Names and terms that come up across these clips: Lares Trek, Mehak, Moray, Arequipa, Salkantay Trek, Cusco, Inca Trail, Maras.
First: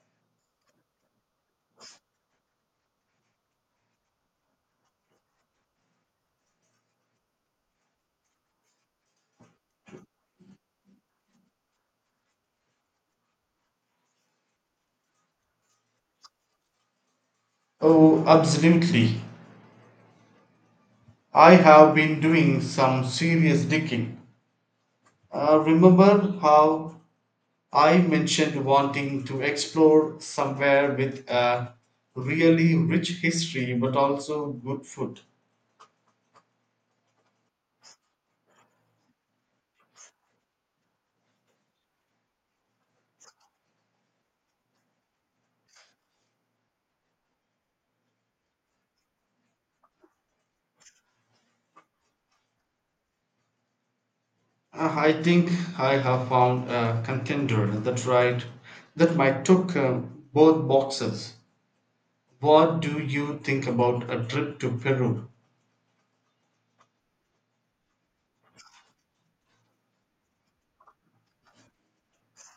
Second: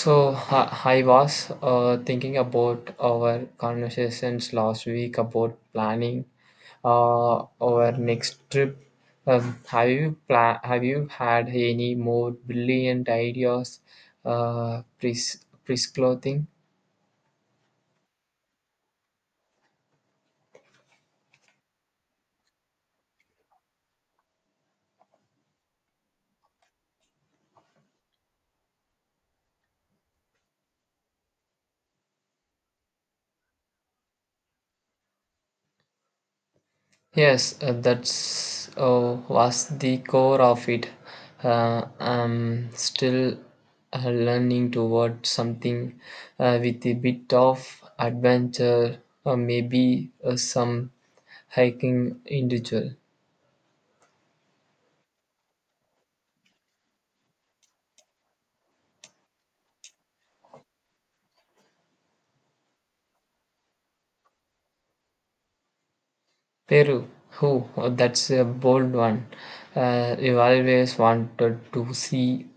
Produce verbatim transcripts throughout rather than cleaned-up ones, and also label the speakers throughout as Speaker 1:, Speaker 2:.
Speaker 1: So hi- I was uh, thinking about our conversations last week about planning uh, our next trip. Um, have you pla- Have you had any more brilliant ideas? Uh, pres- presclothing.
Speaker 2: "Oh, absolutely. I have been doing some serious digging. Uh, Remember how I mentioned wanting to explore somewhere with a really rich history but also good food?
Speaker 1: Yes, uh, that's uh, was the core of it. Uh, I'm still uh, learning toward something uh, with a bit of adventure, or maybe uh, some hiking individual.
Speaker 2: Uh, I think I have found a contender that right that might took uh, both boxes. What do you think about a trip to Peru?
Speaker 1: Peru, who? Oh, that's a bold one. Uh, I've always wanted to see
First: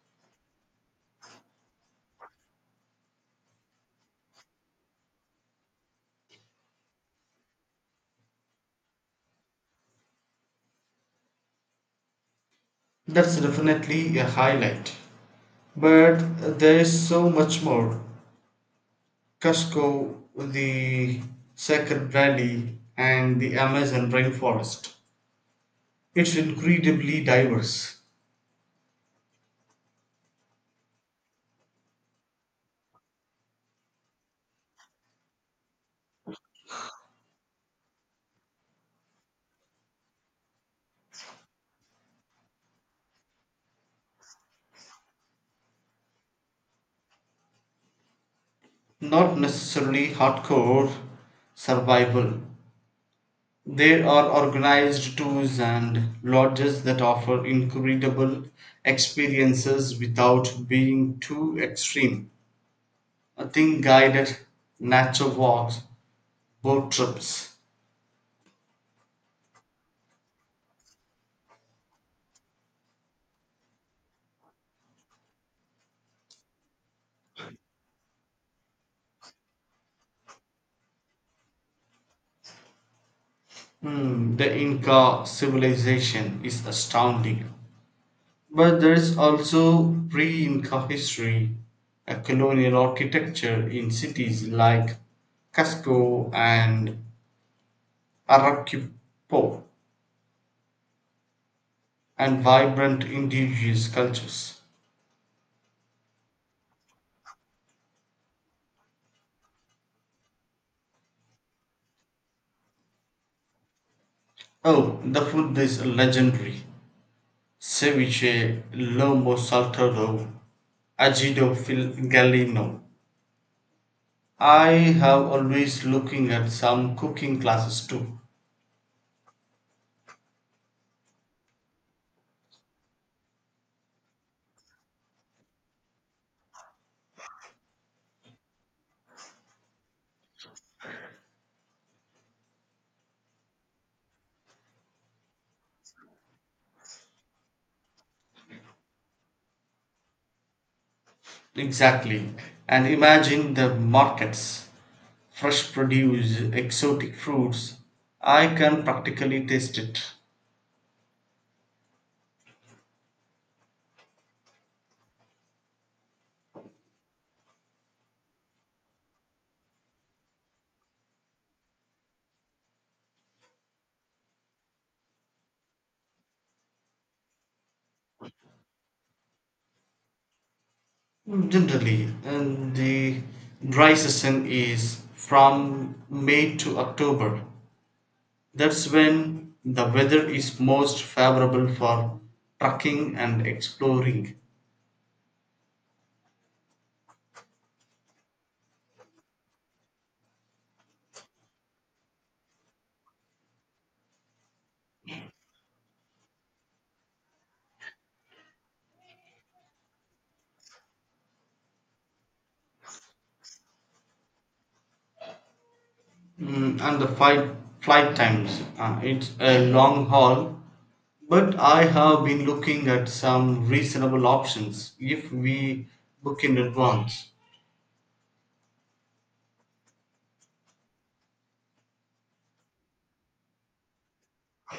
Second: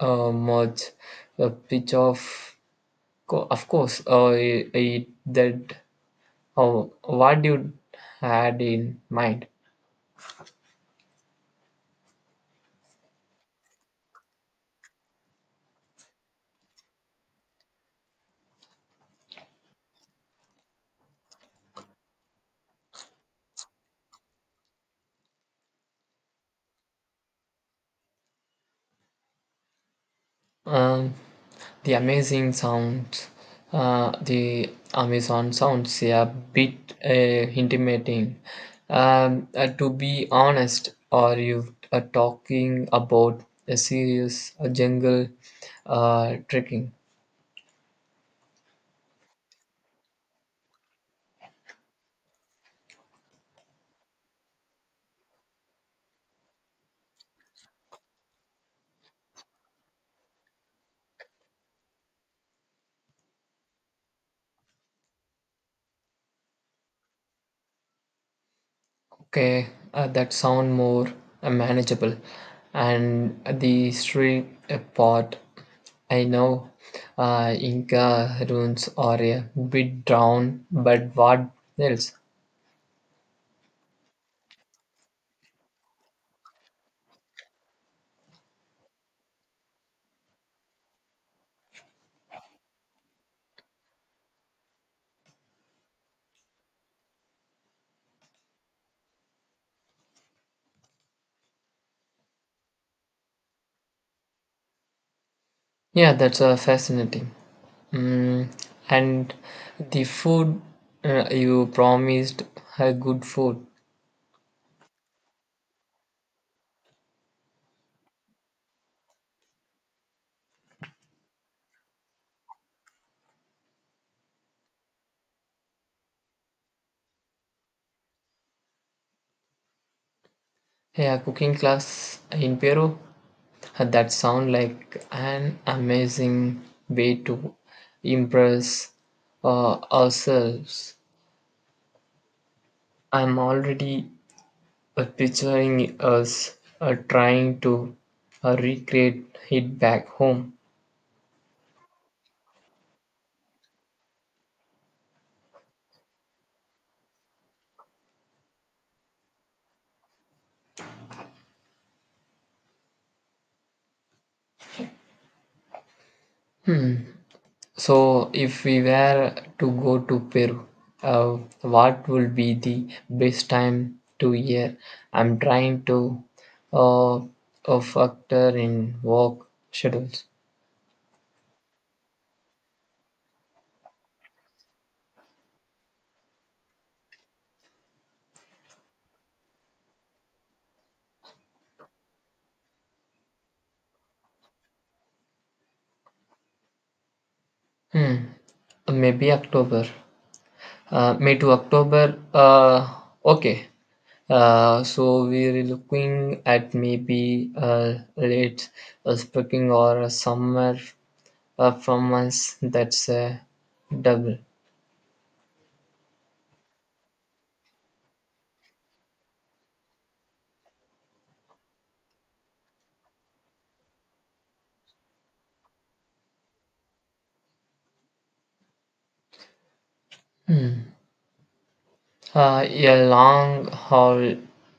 Speaker 1: uh, much a pitch of, co- of course, uh, it, that. Oh, what you had in mind?
Speaker 2: That's definitely a highlight. But there's so much more. Cusco, the sacred brandy, and the Amazon rainforest. It's incredibly diverse,
Speaker 1: Um, the amazing sounds, uh, the Amazon sounds, yeah, bit uh, intimidating. Um, uh, to be honest, are you uh, talking about a serious uh, jungle uh, trekking?
Speaker 2: not necessarily hardcore survival. There are organized tours and lodges that offer incredible experiences without being too extreme. I think guided nature walks, boat trips.
Speaker 1: Okay, uh, that sound more uh, manageable. And the history uh, part, I know uh, Inca ruins are a bit down, but what else?
Speaker 2: Hmm, the Inca civilization is astounding. But there is also pre Inca history, a colonial architecture in cities like Cusco and Arequipa, and vibrant indigenous cultures.
Speaker 1: Yeah, that's uh, fascinating. Mm, and the food uh, you promised uh, good food.
Speaker 2: Oh, the food is legendary ceviche, lomo saltado, ajido fil galino. I have always looking at some cooking classes too.
Speaker 1: Yeah, cooking class in Peru. Uh, That sound like an amazing way to impress uh, ourselves. I'm already uh, picturing us uh, trying to uh, recreate it back home.
Speaker 2: Exactly. And imagine the markets fresh produce, exotic fruits. I can practically taste it
Speaker 1: Hmm. So, if we were to go to Peru, uh, what would be the best time to year? I'm trying to uh, uh, factor in work schedules.
Speaker 2: generally. And the dry season is from May to October. That's when the weather is most favorable for trekking and exploring.
Speaker 1: Hmm. Uh, Maybe October. Uh, May to October. Uh, okay. Uh, so we're looking at maybe uh, late uh, spring or summer uh, from us. That's uh, double.
Speaker 2: Mm, and the flight, flight times, uh, it's a long haul, but I have been looking at some reasonable options if we book in advance.
Speaker 1: Hmm. Uh, a long haul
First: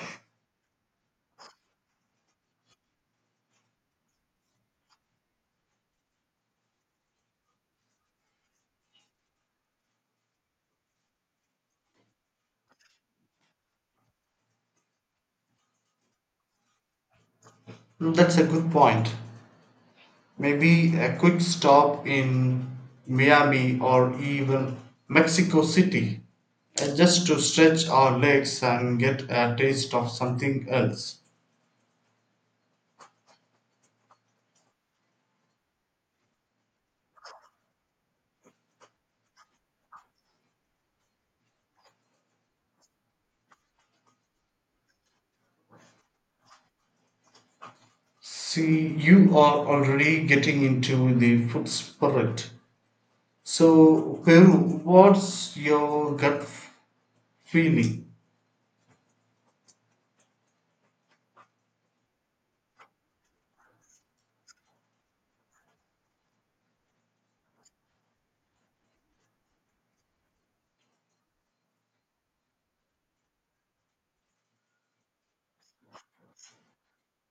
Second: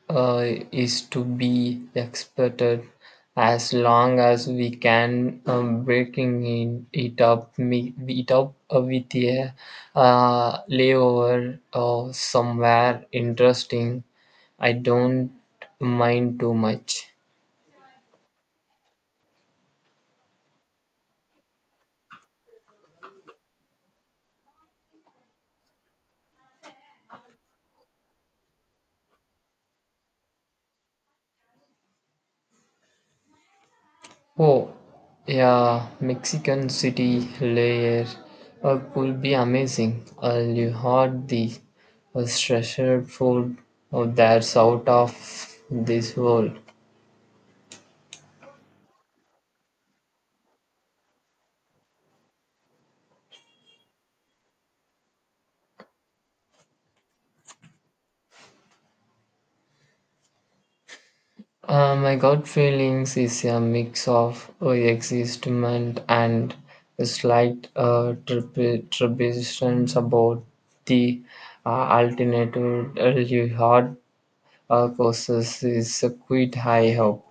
Speaker 1: uh, is to be expected, as long as we can um, breaking in it up, me- it up uh, with a uh, layover or somewhere interesting. I don't mind too much.
Speaker 2: Hmm, that's a good point. Maybe a quick stop in Miami or even Mexico City uh, just to stretch our legs and get a taste of something else.
Speaker 1: Oh, yeah, Mexican City layer uh, could be amazing. Uh, you heard the uh, treasured food uh, that's out of this world.
Speaker 2: See, you are already getting into the food spirit. So, Peru, what's your gut feeling?
Speaker 1: Uh, my gut feelings is a mix of uh, excitement and a slight uh, trepi- trepidations about the uh, alternative uh, you heard uh, courses is a quite high hope.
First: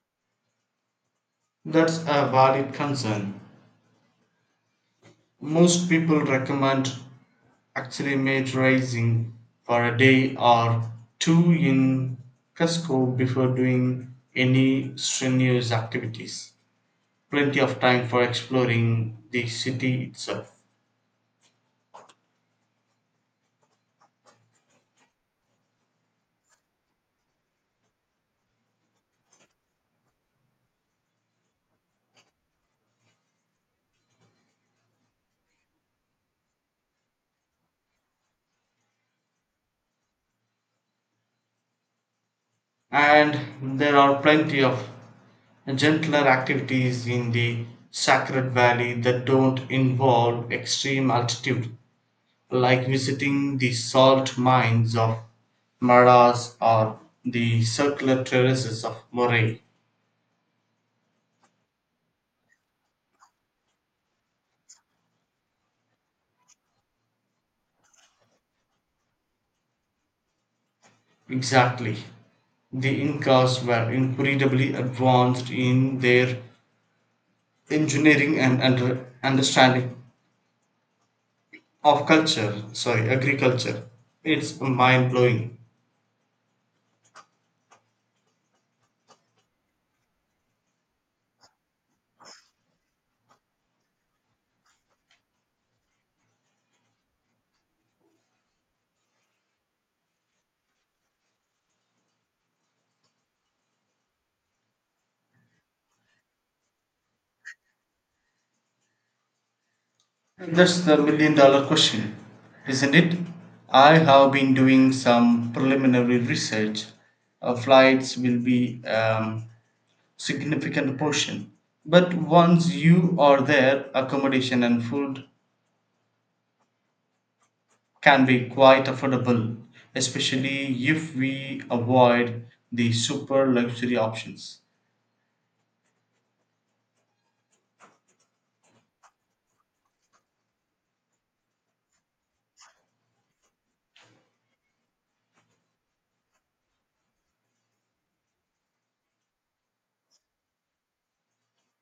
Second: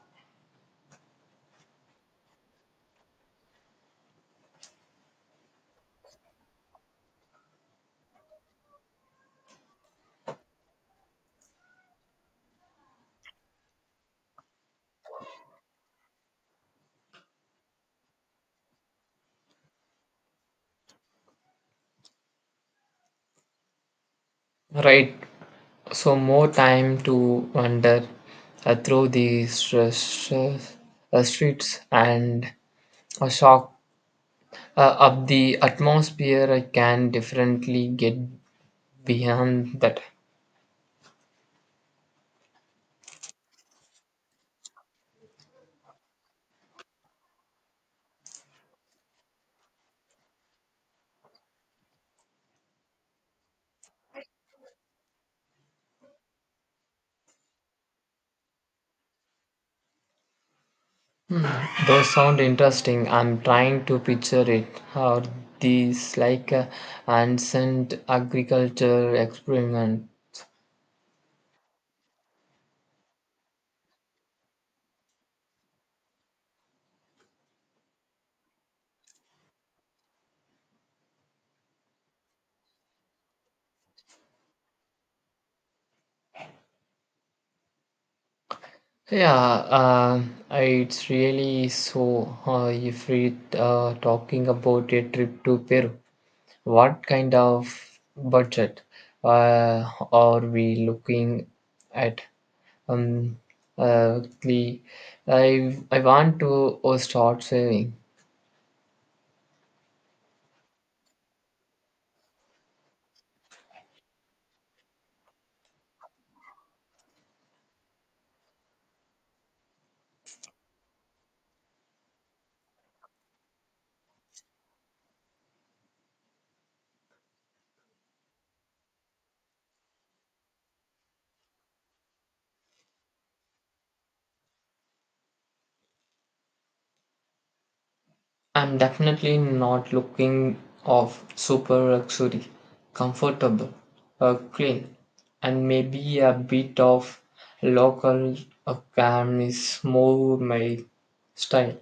Speaker 2: That's a valid concern. Most people recommend actually made racing for a day or two in Cusco before doing any strenuous activities. Plenty of time for exploring the city itself.
Speaker 1: Right, so more time to wander uh, through the stress, uh, streets and a shock uh, of the atmosphere I can differently get beyond that.
Speaker 2: And there are plenty of gentler activities in the Sacred Valley that don't involve extreme altitude, like visiting the salt mines of Maras or the circular terraces of Moray.
Speaker 1: Those sound interesting. I'm trying to picture it. How these like uh, ancient agriculture experiment.
Speaker 2: Exactly. The Incas were incredibly advanced in their engineering and under, understanding of culture, sorry, agriculture. It's mind blowing.
Speaker 1: Yeah, uh, it's really so uh, if we uh, talking about a trip to Peru. What kind of budget uh, are we looking at? Um, uh, the- I I want to uh, start saving.
Speaker 2: That's the million dollar question, isn't it? I have been doing some preliminary research. Uh, flights will be um, significant portion, but once you are there, accommodation and food can be quite affordable, especially if we avoid the super luxury options.
Speaker 1: I'm definitely not looking of super luxury, comfortable, uh, clean, and maybe a bit of local uh, cam is more my style.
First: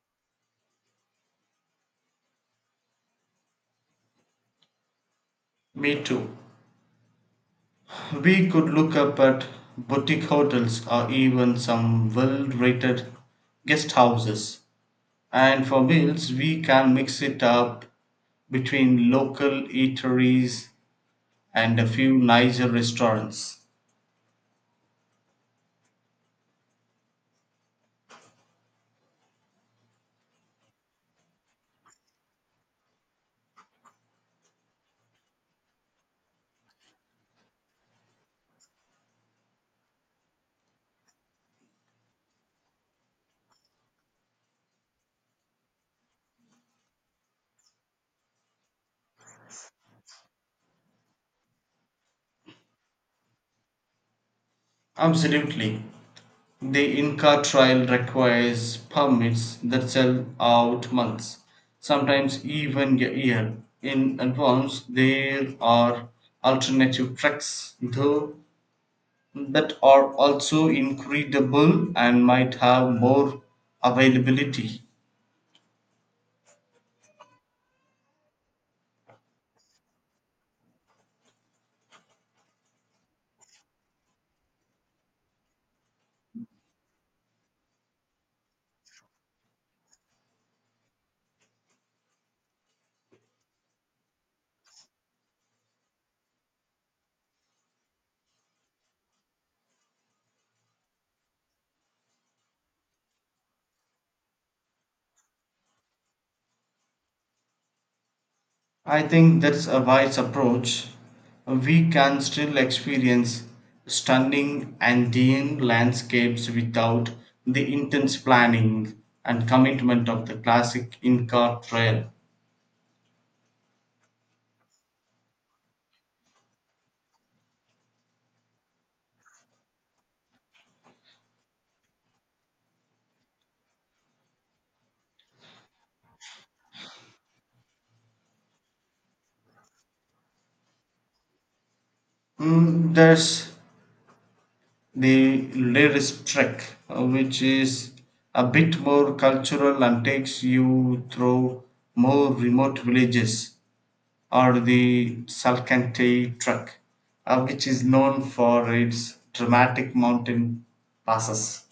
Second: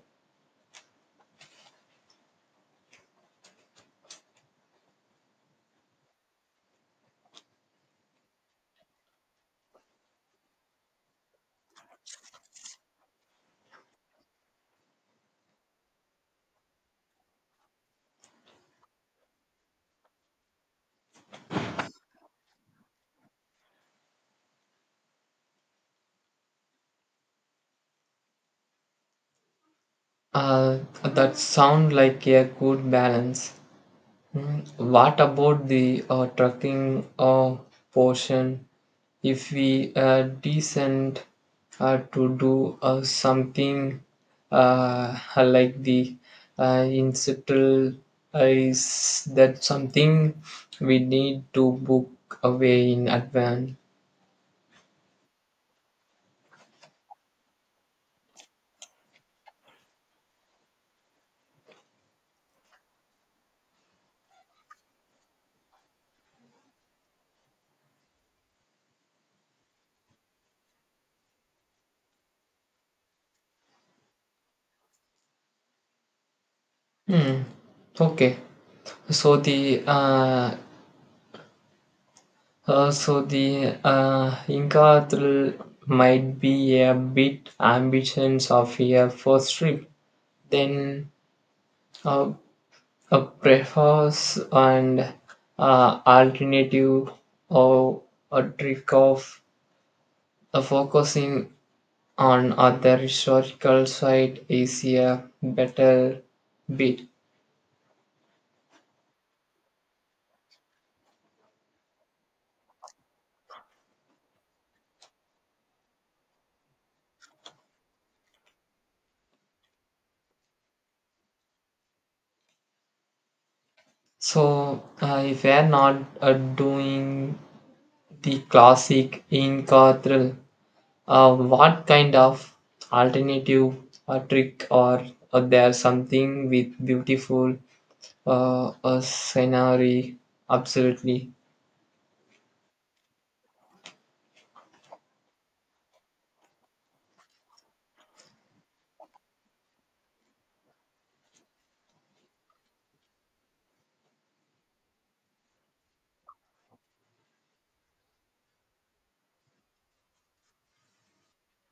Speaker 2: Me too. We could look up at boutique hotels or even some well rated guest houses. And for meals, we can mix it up between local eateries and a few nicer restaurants.
Speaker 1: Uh, that sound like a good balance. Mm, what about the uh, trucking uh, portion? If we uh, decent uh, to do uh, something uh, like the uh, incidental uh, is that something we need to book away in advance?
Speaker 2: Absolutely. The Inca trial requires permits that sell out months, sometimes even a year in advance. There are alternative tracks, though, that are also incredible and might have more availability.
Speaker 1: Hmm. Okay, so the uh, Uh, so the uh, Inca thrill might be a bit ambitions of a first trip, then uh, a preface and uh, alternative or a trick of uh, focusing on other historical site is a better bit.
Speaker 2: I think that's a wise approach. We can still experience stunning Andean landscapes without the intense planning and commitment of the classic Inca trail.
Speaker 1: So uh, if we are not uh, doing the classic Inca thrill, Uh, what kind of alternative a trick or uh, there's something with beautiful uh, a scenery? Absolutely.
Speaker 2: Mm, there's the Lyris Trek, uh, which is a bit more cultural and takes you through more remote villages. Or the Salkantay Trek, uh, which is known for its dramatic mountain passes.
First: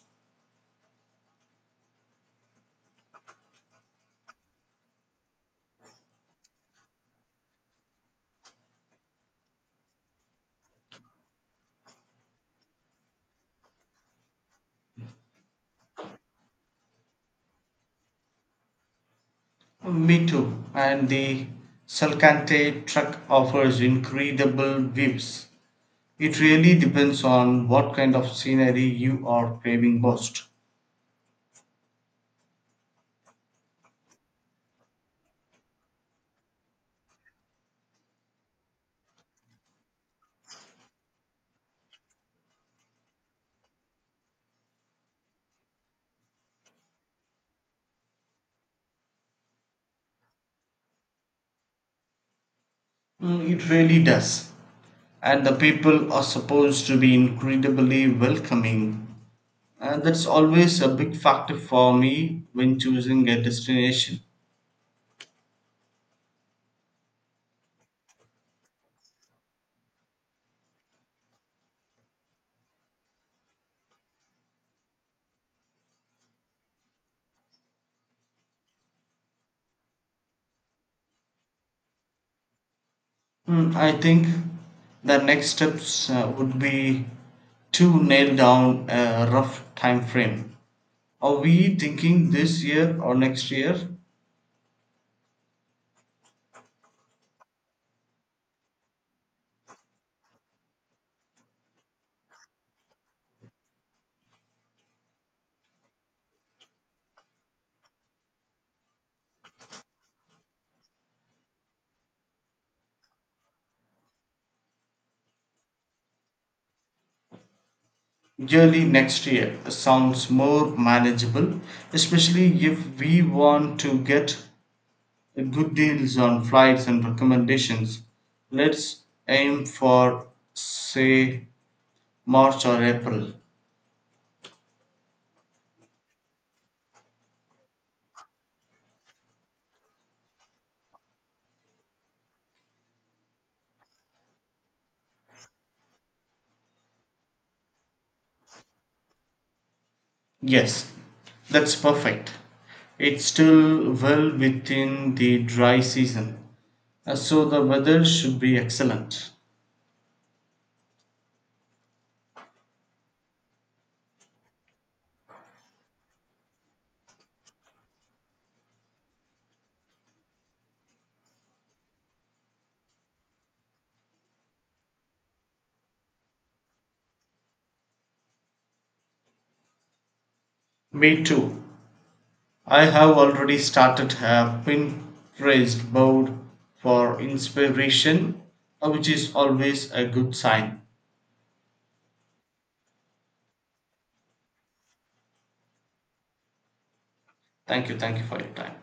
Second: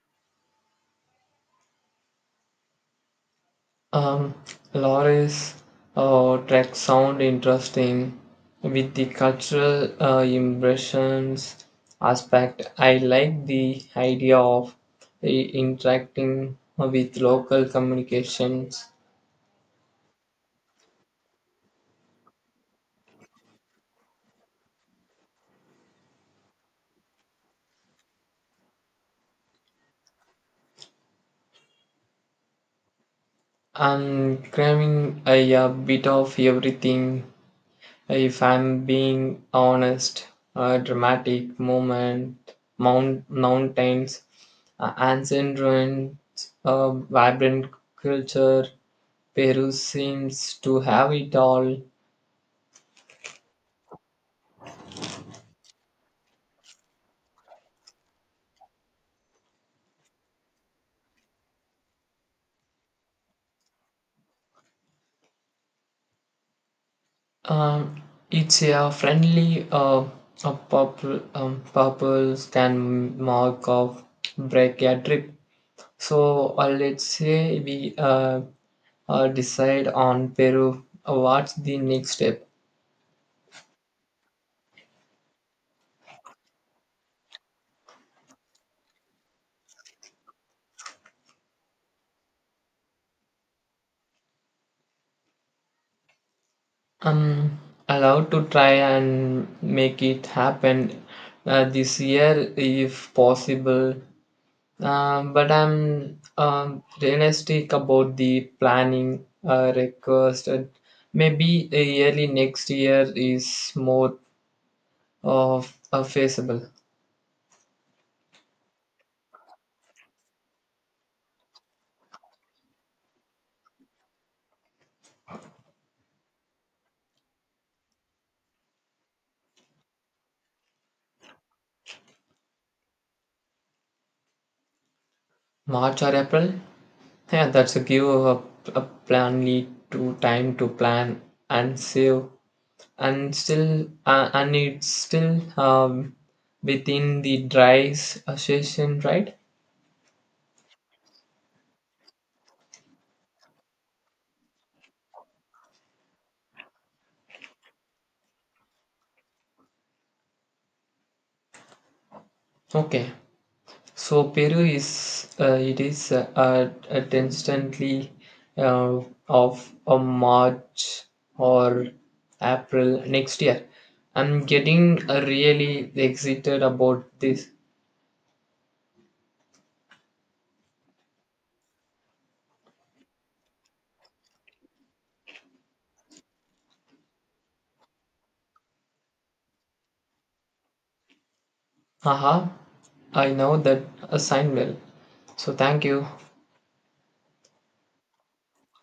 Speaker 1: Um, Loris uh, track sound interesting with the cultural uh, impressions aspect. I like the idea of i- interacting with local communications.
Speaker 2: Me too. And the Salkantay Trek offers incredible views. It really depends on what kind of scenery you are craving most.
Speaker 1: I'm craving a, a bit of everything, if I'm being honest. A dramatic moment, mount, mountains, uh, ancient ruins, a vibrant culture. Peru seems to have it all.
Speaker 2: Mm, it really does. And the people are supposed to be incredibly welcoming. And that's always a big factor for me when choosing a destination.
Speaker 1: Um, it's a friendly, uh, a purple, um, purple can mark of break a trip. So uh, let's say we uh, uh, decide on Peru. Uh, What's the next step?
Speaker 2: Mm, I think the next steps uh, would be to nail down a rough time frame. Are we thinking this year or next year?
Speaker 1: Um, I'll have to try and make it happen uh, this year if possible. Um, but I'm um, realistic about the planning uh, requested. Maybe uh, early next year is more of uh, feasible.
Speaker 2: Yearly next year sounds more manageable, especially if we want to get good deals on flights and recommendations. Let's aim for, say, March or April.
Speaker 1: March or April? Yeah, that's a give a, a planly to time to plan and save, and still uh, and it's still um, within the dry s- uh, session, right?
Speaker 2: Yes, that's perfect. It's still well within the dry season, uh, so the weather should be excellent.
Speaker 1: Okay, so Peru is uh, it is uh, uh, at instantly uh, of a March or April next year. I'm getting uh, really excited about this.
Speaker 2: Me too. I have already started a Pinterest board for inspiration, uh, which is always a good sign.
Speaker 1: Haha, I know that assignment. Well, so thank you.
Speaker 2: Thank you, thank you for your time.